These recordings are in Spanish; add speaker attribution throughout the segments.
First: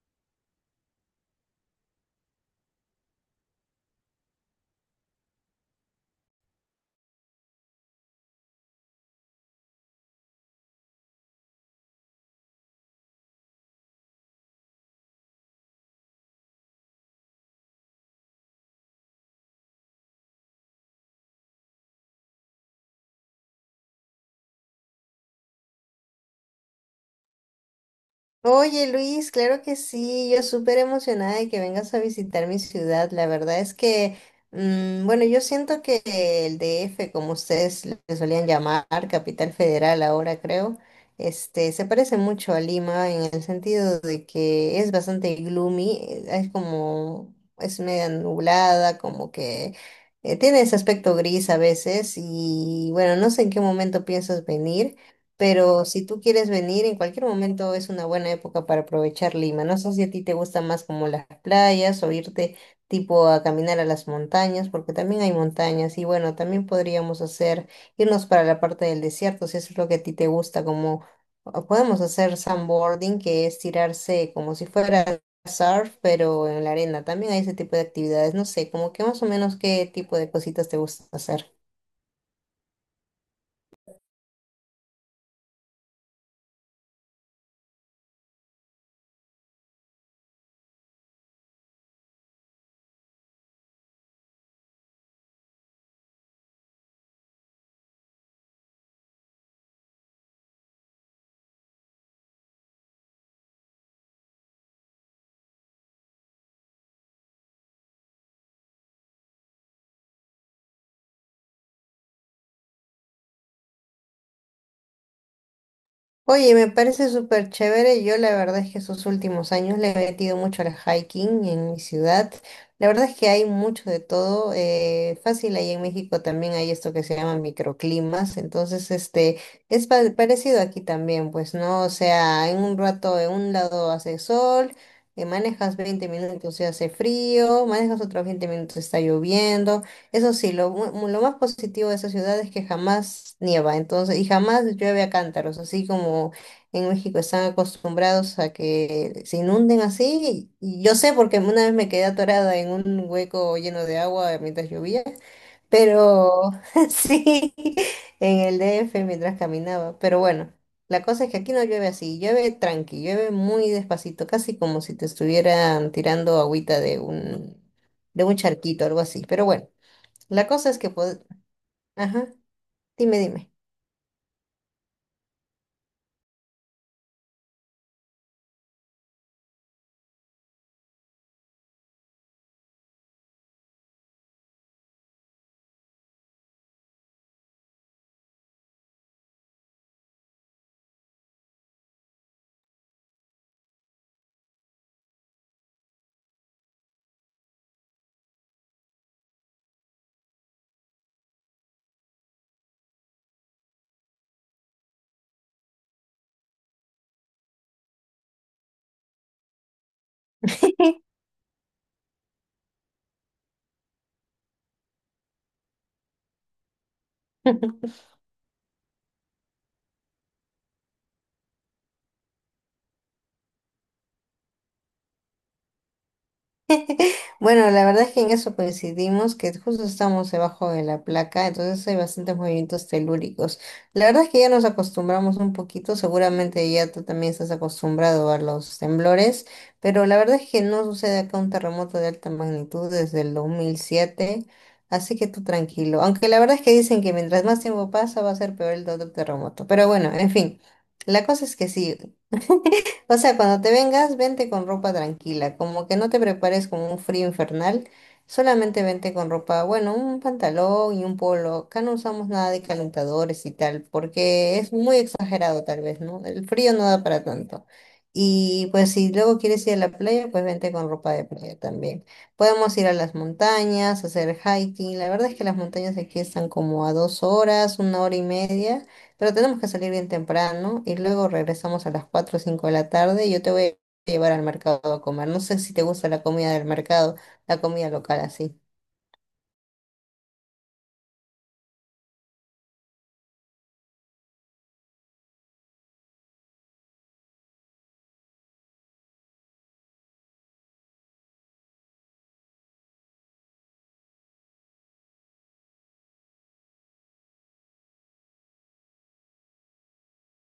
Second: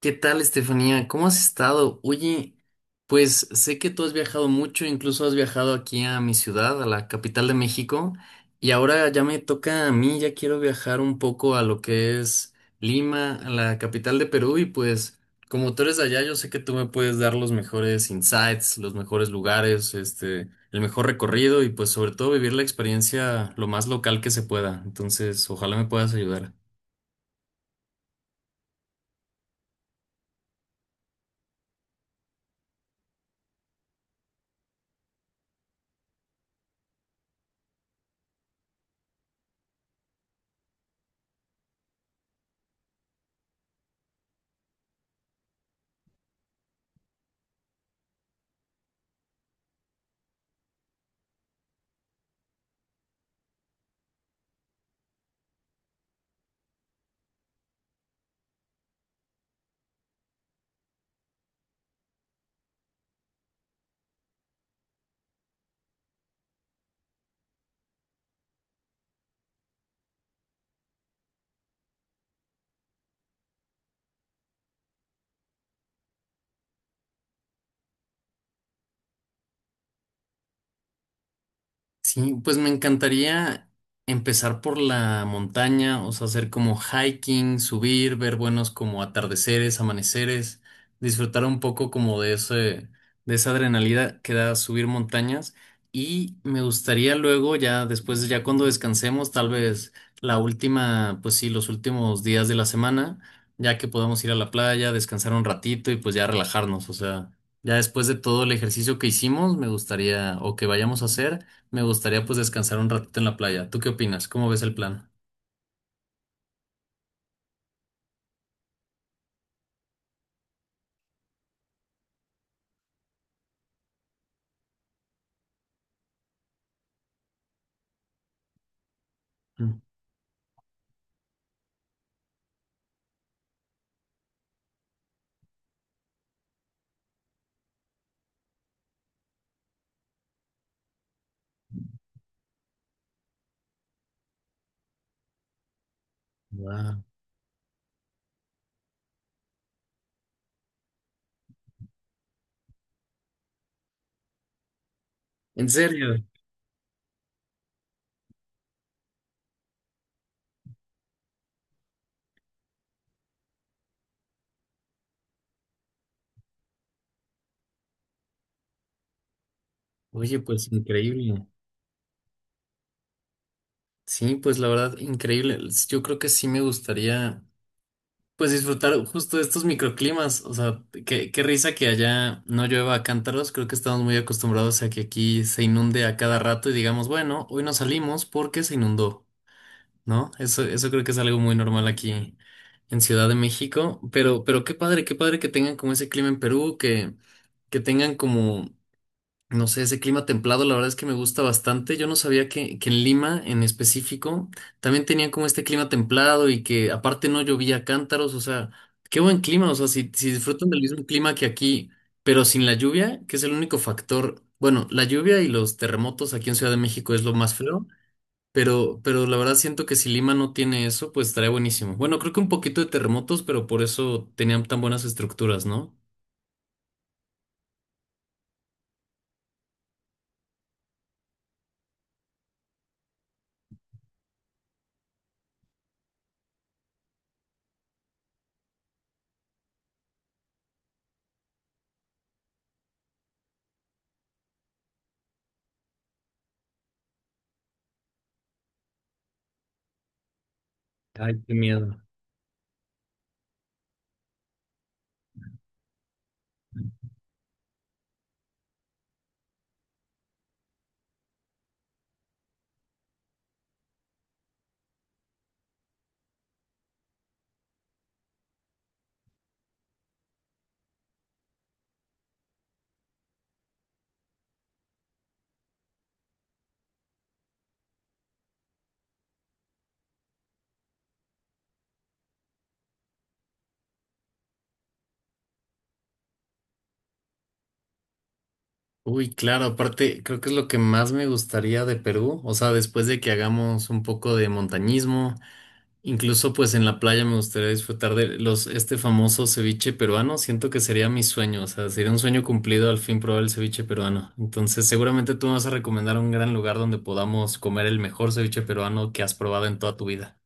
Speaker 1: ¿Qué tal, Estefanía? ¿Cómo has estado? Oye, pues sé que tú has viajado mucho, incluso has viajado aquí a mi ciudad, a la capital de México, y ahora ya me toca a mí, ya quiero viajar un poco a lo que es Lima, a la capital de Perú, y pues como tú eres de allá, yo sé que tú me puedes dar los mejores insights, los mejores lugares, este, el mejor recorrido y pues sobre todo vivir la experiencia lo más local que se pueda. Entonces, ojalá me puedas ayudar.
Speaker 2: Oye Luis, claro que sí, yo súper emocionada de que vengas a visitar mi ciudad. La verdad es que, bueno, yo siento que el DF, como ustedes le solían llamar, Capital Federal ahora creo, se parece mucho a Lima en el sentido de que es bastante gloomy, es como, es media nublada, como que tiene ese aspecto gris a veces y bueno, no sé en qué momento piensas venir. Pero si tú quieres venir, en cualquier momento es una buena época para aprovechar Lima. No sé si a ti te gusta más como las playas o irte tipo a caminar a las montañas, porque también hay montañas. Y bueno, también podríamos hacer, irnos para la parte del desierto, si eso es lo que a ti te gusta, como o podemos hacer sandboarding, que es tirarse como si fuera surf, pero en la arena. También hay ese tipo de actividades. No sé, como que más o menos qué tipo de cositas te gusta hacer.
Speaker 1: Sí, pues me encantaría empezar por la montaña, o sea, hacer como hiking, subir, ver buenos como atardeceres, amaneceres, disfrutar un poco como de esa adrenalina que da subir montañas. Y me gustaría luego, ya después, ya cuando descansemos, tal vez la última, pues sí, los últimos días de la semana, ya que podamos ir a la playa, descansar un ratito y pues ya relajarnos, o sea, ya después de todo el ejercicio que hicimos, me gustaría o que vayamos a hacer. Me gustaría pues descansar un ratito en la playa. ¿Tú qué opinas? ¿Cómo ves el plan?
Speaker 2: Oye, me parece súper chévere. Yo la verdad es que esos últimos años le he metido mucho al hiking en mi ciudad. La verdad es que hay mucho de todo. Fácil, ahí en México también hay esto que se llama microclimas. Entonces,
Speaker 1: Mm.
Speaker 2: es parecido aquí también, pues, ¿no? O sea, en un rato en un lado hace sol, manejas 20 minutos y hace frío, manejas otros 20 minutos y está lloviendo. Eso sí, lo más positivo de esa ciudad es que jamás nieva, entonces, y jamás llueve a cántaros, así como en
Speaker 1: Wow.
Speaker 2: México están acostumbrados a que se inunden así. Y yo sé porque una vez me quedé atorada en un hueco lleno de agua mientras llovía,
Speaker 1: ¿En serio?
Speaker 2: pero sí, en el DF mientras caminaba. Pero bueno, la cosa es que aquí no llueve así, llueve tranqui, llueve muy despacito, casi como si te estuvieran tirando agüita de un charquito, algo así. Pero bueno.
Speaker 1: Oye,
Speaker 2: La
Speaker 1: pues
Speaker 2: cosa es que,
Speaker 1: increíble.
Speaker 2: ajá, dime, dime.
Speaker 1: Sí, pues la verdad, increíble. Yo creo que sí me gustaría pues disfrutar justo de estos microclimas. O sea, qué risa que allá no llueva a cántaros. Creo que estamos muy acostumbrados a que aquí se inunde a cada rato y digamos, bueno, hoy no salimos porque se inundó, ¿no? Eso creo que es algo muy normal aquí en Ciudad de México. Pero qué padre que tengan como ese clima en Perú que tengan como, no sé, ese clima templado, la verdad es que me gusta bastante. Yo no sabía que en Lima, en específico, también tenían como este clima templado y que aparte no llovía a cántaros, o sea, qué buen clima, o sea, si disfrutan del mismo clima que aquí, pero sin la lluvia, que es el único factor, bueno, la lluvia y los terremotos aquí en Ciudad de México es lo más feo. Pero la verdad siento que si Lima no tiene eso, pues estaría buenísimo. Bueno, creo que un poquito de terremotos, pero por eso tenían tan buenas estructuras, ¿no?
Speaker 2: Bueno, la verdad es que en eso coincidimos, que justo estamos debajo de la placa, entonces hay bastantes movimientos telúricos. La verdad es que ya nos acostumbramos un poquito, seguramente ya tú también estás acostumbrado a los temblores, pero la verdad es que no sucede acá un terremoto de alta magnitud desde el 2007, así que tú tranquilo. Aunque la verdad es que dicen que mientras más tiempo pasa va a ser peor el otro terremoto, pero bueno, en fin, la
Speaker 1: Ay,
Speaker 2: cosa
Speaker 1: qué
Speaker 2: es que
Speaker 1: miedo.
Speaker 2: sí. O sea, cuando te vengas, vente con ropa tranquila, como que no te prepares con un frío infernal, solamente vente con ropa, bueno, un pantalón y un polo. Acá no usamos nada de calentadores y tal, porque es muy exagerado tal vez, ¿no? El frío no da para tanto. Y pues si luego quieres ir a la playa, pues vente con ropa de playa también. Podemos ir a las montañas, hacer hiking. La verdad es que las montañas aquí están como a 2 horas, 1 hora y media. Pero tenemos que salir bien temprano y luego regresamos a las 4 o 5 de la tarde y yo te voy a llevar al mercado a comer. No sé si te gusta la comida del mercado, la comida local así.
Speaker 1: Uy, claro, aparte creo que es lo que más me gustaría de Perú, o sea, después de que hagamos un poco de montañismo, incluso pues en la playa me gustaría disfrutar de los famoso ceviche peruano, siento que sería mi sueño, o sea, sería un sueño cumplido al fin probar el ceviche peruano. Entonces, seguramente tú me vas a recomendar un gran lugar donde podamos comer el mejor ceviche peruano que has probado en toda tu vida.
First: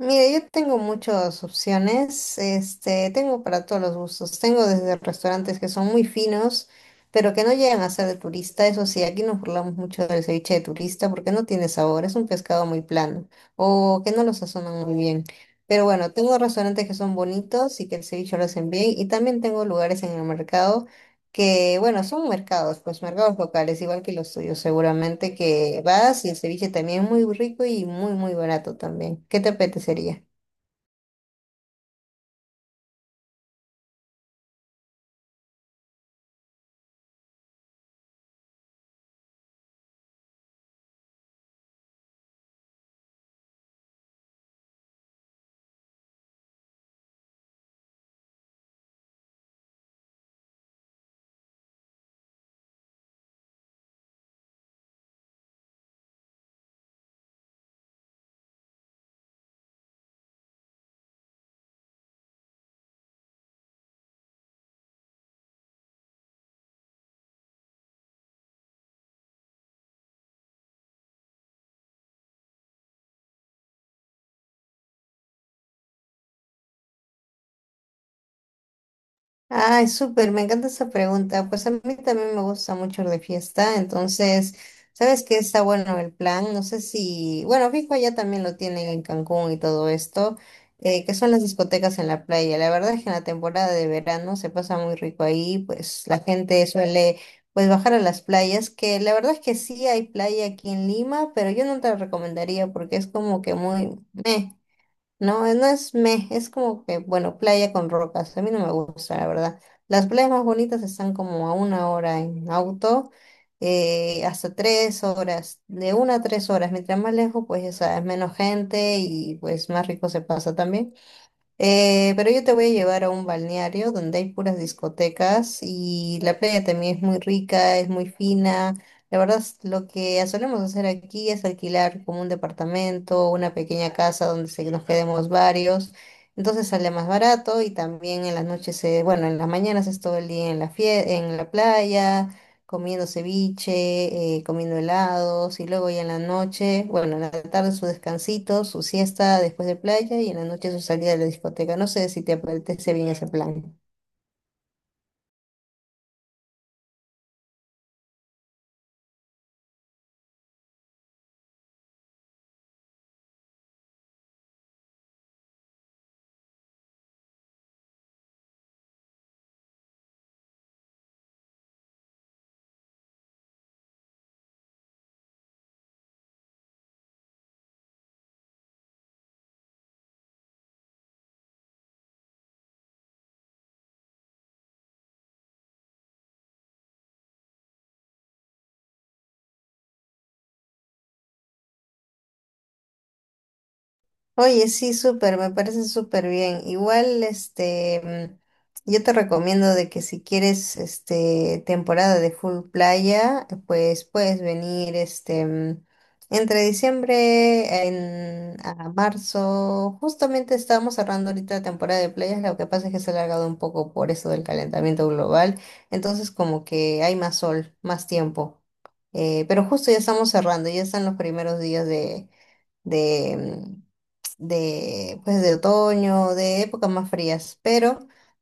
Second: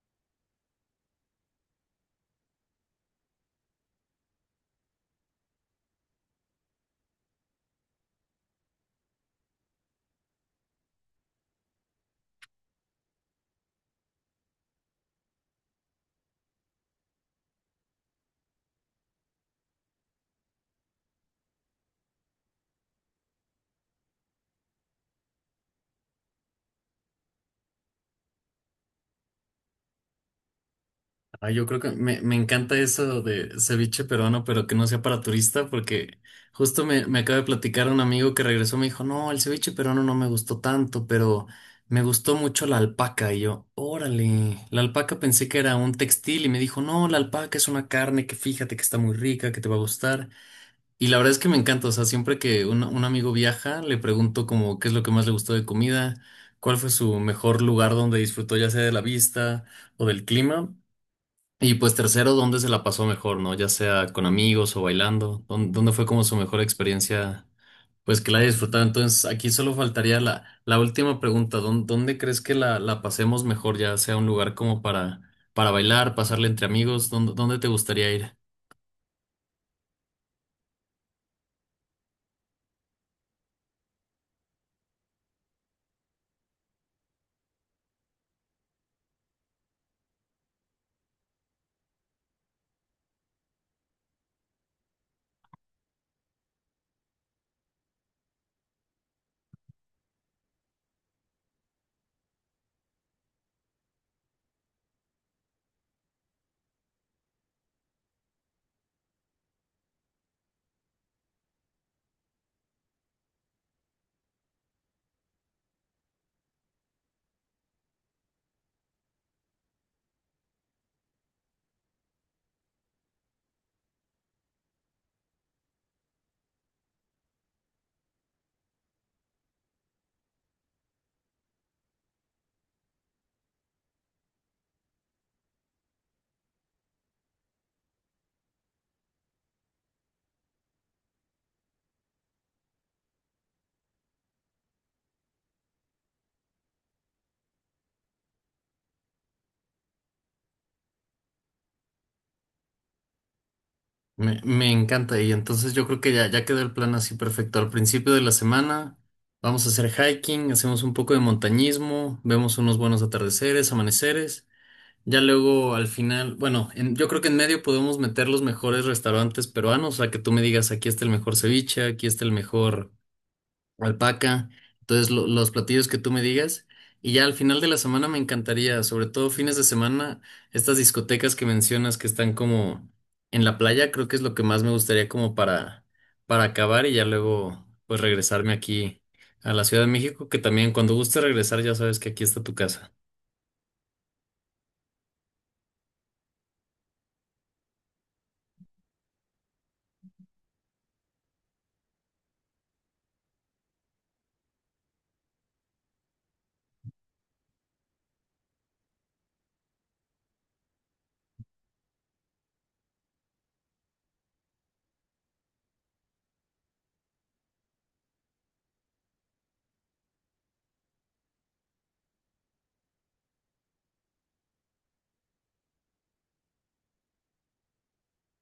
Speaker 2: Mira, yo tengo muchas opciones, tengo para todos los gustos, tengo desde restaurantes que son muy finos, pero que no llegan a ser de turista, eso sí, aquí nos burlamos mucho del ceviche de turista porque no tiene sabor, es un pescado muy plano o que no lo sazonan muy bien. Pero bueno, tengo restaurantes que son bonitos y que el ceviche lo hacen bien y también tengo lugares en el mercado que bueno, son mercados, pues mercados locales, igual que los tuyos, seguramente que vas y el ceviche también es muy rico y muy, muy barato también. ¿Qué te apetecería?
Speaker 1: Ay, yo creo que me encanta eso de ceviche peruano, pero que no sea para turista, porque justo me acaba de platicar un amigo que regresó, me dijo, no, el ceviche peruano no me gustó tanto, pero me gustó mucho la alpaca. Y yo, órale, la alpaca pensé que era un textil y me dijo, no, la alpaca es una carne que fíjate que está muy rica, que te va a gustar. Y la verdad es que me encanta, o sea, siempre que un amigo viaja, le pregunto como qué es lo que más le gustó de comida, cuál fue su mejor lugar donde disfrutó ya sea de la vista o del clima. Y pues tercero, ¿dónde se la pasó mejor, no? Ya sea con amigos o bailando. ¿Dónde fue como su mejor experiencia? Pues que la haya disfrutado. Entonces, aquí solo faltaría la última pregunta. ¿Dónde crees que la pasemos mejor? Ya sea un lugar como para bailar, pasarle entre amigos. ¿Dónde te gustaría ir?
Speaker 2: Ay, súper, me encanta esa pregunta. Pues a mí también me gusta mucho ir de fiesta, entonces, ¿sabes qué está bueno el plan? No sé si, bueno, fijo, allá también lo tienen en Cancún y todo esto, que son las discotecas en la playa. La verdad es que en la temporada de verano se pasa muy rico ahí, pues la gente suele, pues bajar a las playas, que la verdad es que sí hay playa aquí en Lima, pero yo no te la recomendaría porque es como que muy meh. No, no es meh, es como que, bueno, playa con rocas. A mí no me gusta, la verdad. Las playas más bonitas están como a 1 hora en auto, hasta 3 horas, de 1 a 3 horas. Mientras más lejos, pues ya sabes, menos gente y pues más rico se pasa también. Pero yo te voy a llevar a un balneario donde hay puras discotecas y la playa también es muy rica, es muy fina. La verdad, lo que solemos hacer aquí es alquilar como un departamento, una pequeña casa donde se nos quedemos varios. Entonces sale más barato y también en las noches, bueno, en las mañanas es todo el día en la en la playa comiendo ceviche, comiendo helados y luego ya en la noche, bueno, en la tarde su descansito, su siesta después de playa y en la noche su salida a la discoteca. No sé si te apetece bien ese plan.
Speaker 1: Me encanta. Y entonces yo creo que ya quedó el plan así perfecto. Al principio de la semana vamos a hacer hiking, hacemos un poco de montañismo, vemos unos buenos atardeceres, amaneceres. Ya luego al final, bueno, yo creo que en medio podemos meter los mejores restaurantes peruanos, o sea, que tú me digas, aquí está el mejor ceviche, aquí está el mejor alpaca, entonces los platillos que tú me digas. Y ya al final de la semana me encantaría, sobre todo fines de semana, estas discotecas que mencionas que están como en la playa, creo que es lo que más me gustaría como para, acabar y ya luego pues regresarme aquí a la Ciudad de México, que también cuando guste regresar ya sabes que aquí está tu casa.
Speaker 2: Oye, sí, súper, me parece súper bien. Igual, yo te recomiendo de que si quieres, este, temporada de full playa, pues puedes venir, entre diciembre a marzo. Justamente estamos cerrando ahorita la temporada de playas, lo que pasa es que se ha alargado un poco por eso del calentamiento global, entonces como que hay más sol, más tiempo. Pero justo ya estamos cerrando, ya están los primeros días de, mm, de, pues, de otoño, de épocas más frías, pero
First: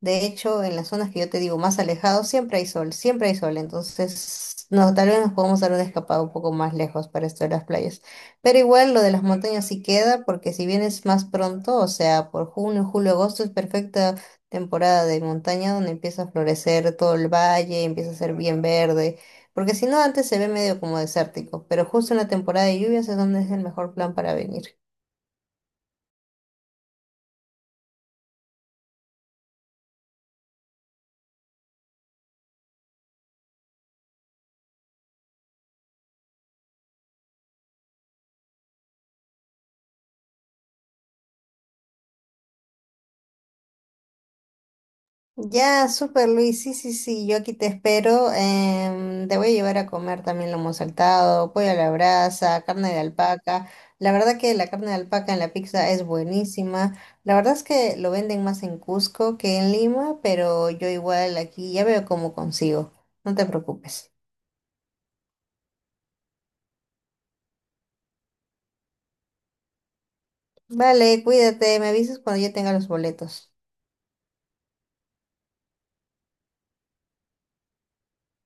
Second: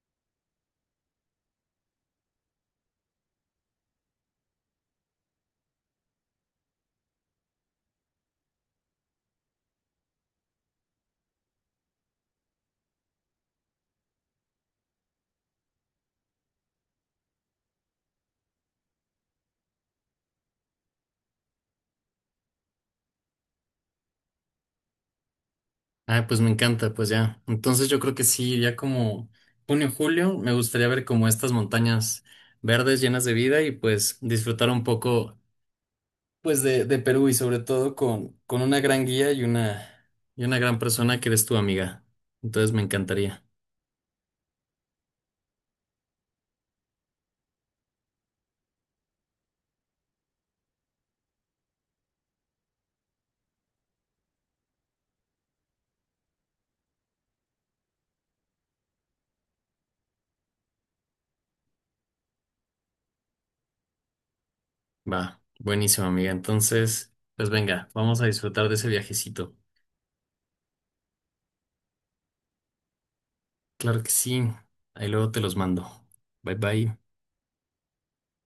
Speaker 2: de hecho en las zonas que yo te digo más alejados siempre hay sol, entonces no, tal vez nos podemos dar una escapada un poco más lejos para esto de las playas, pero igual lo de las montañas sí queda porque si vienes más pronto, o sea, por junio, julio, agosto es perfecta temporada de montaña donde empieza a florecer todo el valle, empieza a ser bien verde. Porque si no, antes se ve medio como desértico, pero justo en la temporada de lluvias es donde es el mejor plan para venir.
Speaker 1: Ah, pues me encanta, pues ya. Entonces yo creo que sí, ya como junio, julio, me gustaría ver como estas montañas verdes llenas de vida y pues disfrutar un poco pues de Perú y sobre todo con una gran guía y y una gran persona que eres tu amiga. Entonces me encantaría.
Speaker 2: Ya, súper Luis, sí, sí, sí, yo aquí te espero. Te voy a llevar a comer también lomo saltado, pollo a la brasa, carne de alpaca. La verdad que la carne de alpaca en la pizza es buenísima. La verdad es que lo venden más en Cusco que en Lima, pero yo igual aquí ya veo cómo consigo. No te preocupes.
Speaker 1: Va, buenísimo amiga. Entonces, pues venga, vamos a disfrutar de ese viajecito.
Speaker 2: Vale, cuídate, me avisas cuando yo tenga los boletos.
Speaker 1: Claro que sí. Ahí luego te los mando. Bye bye.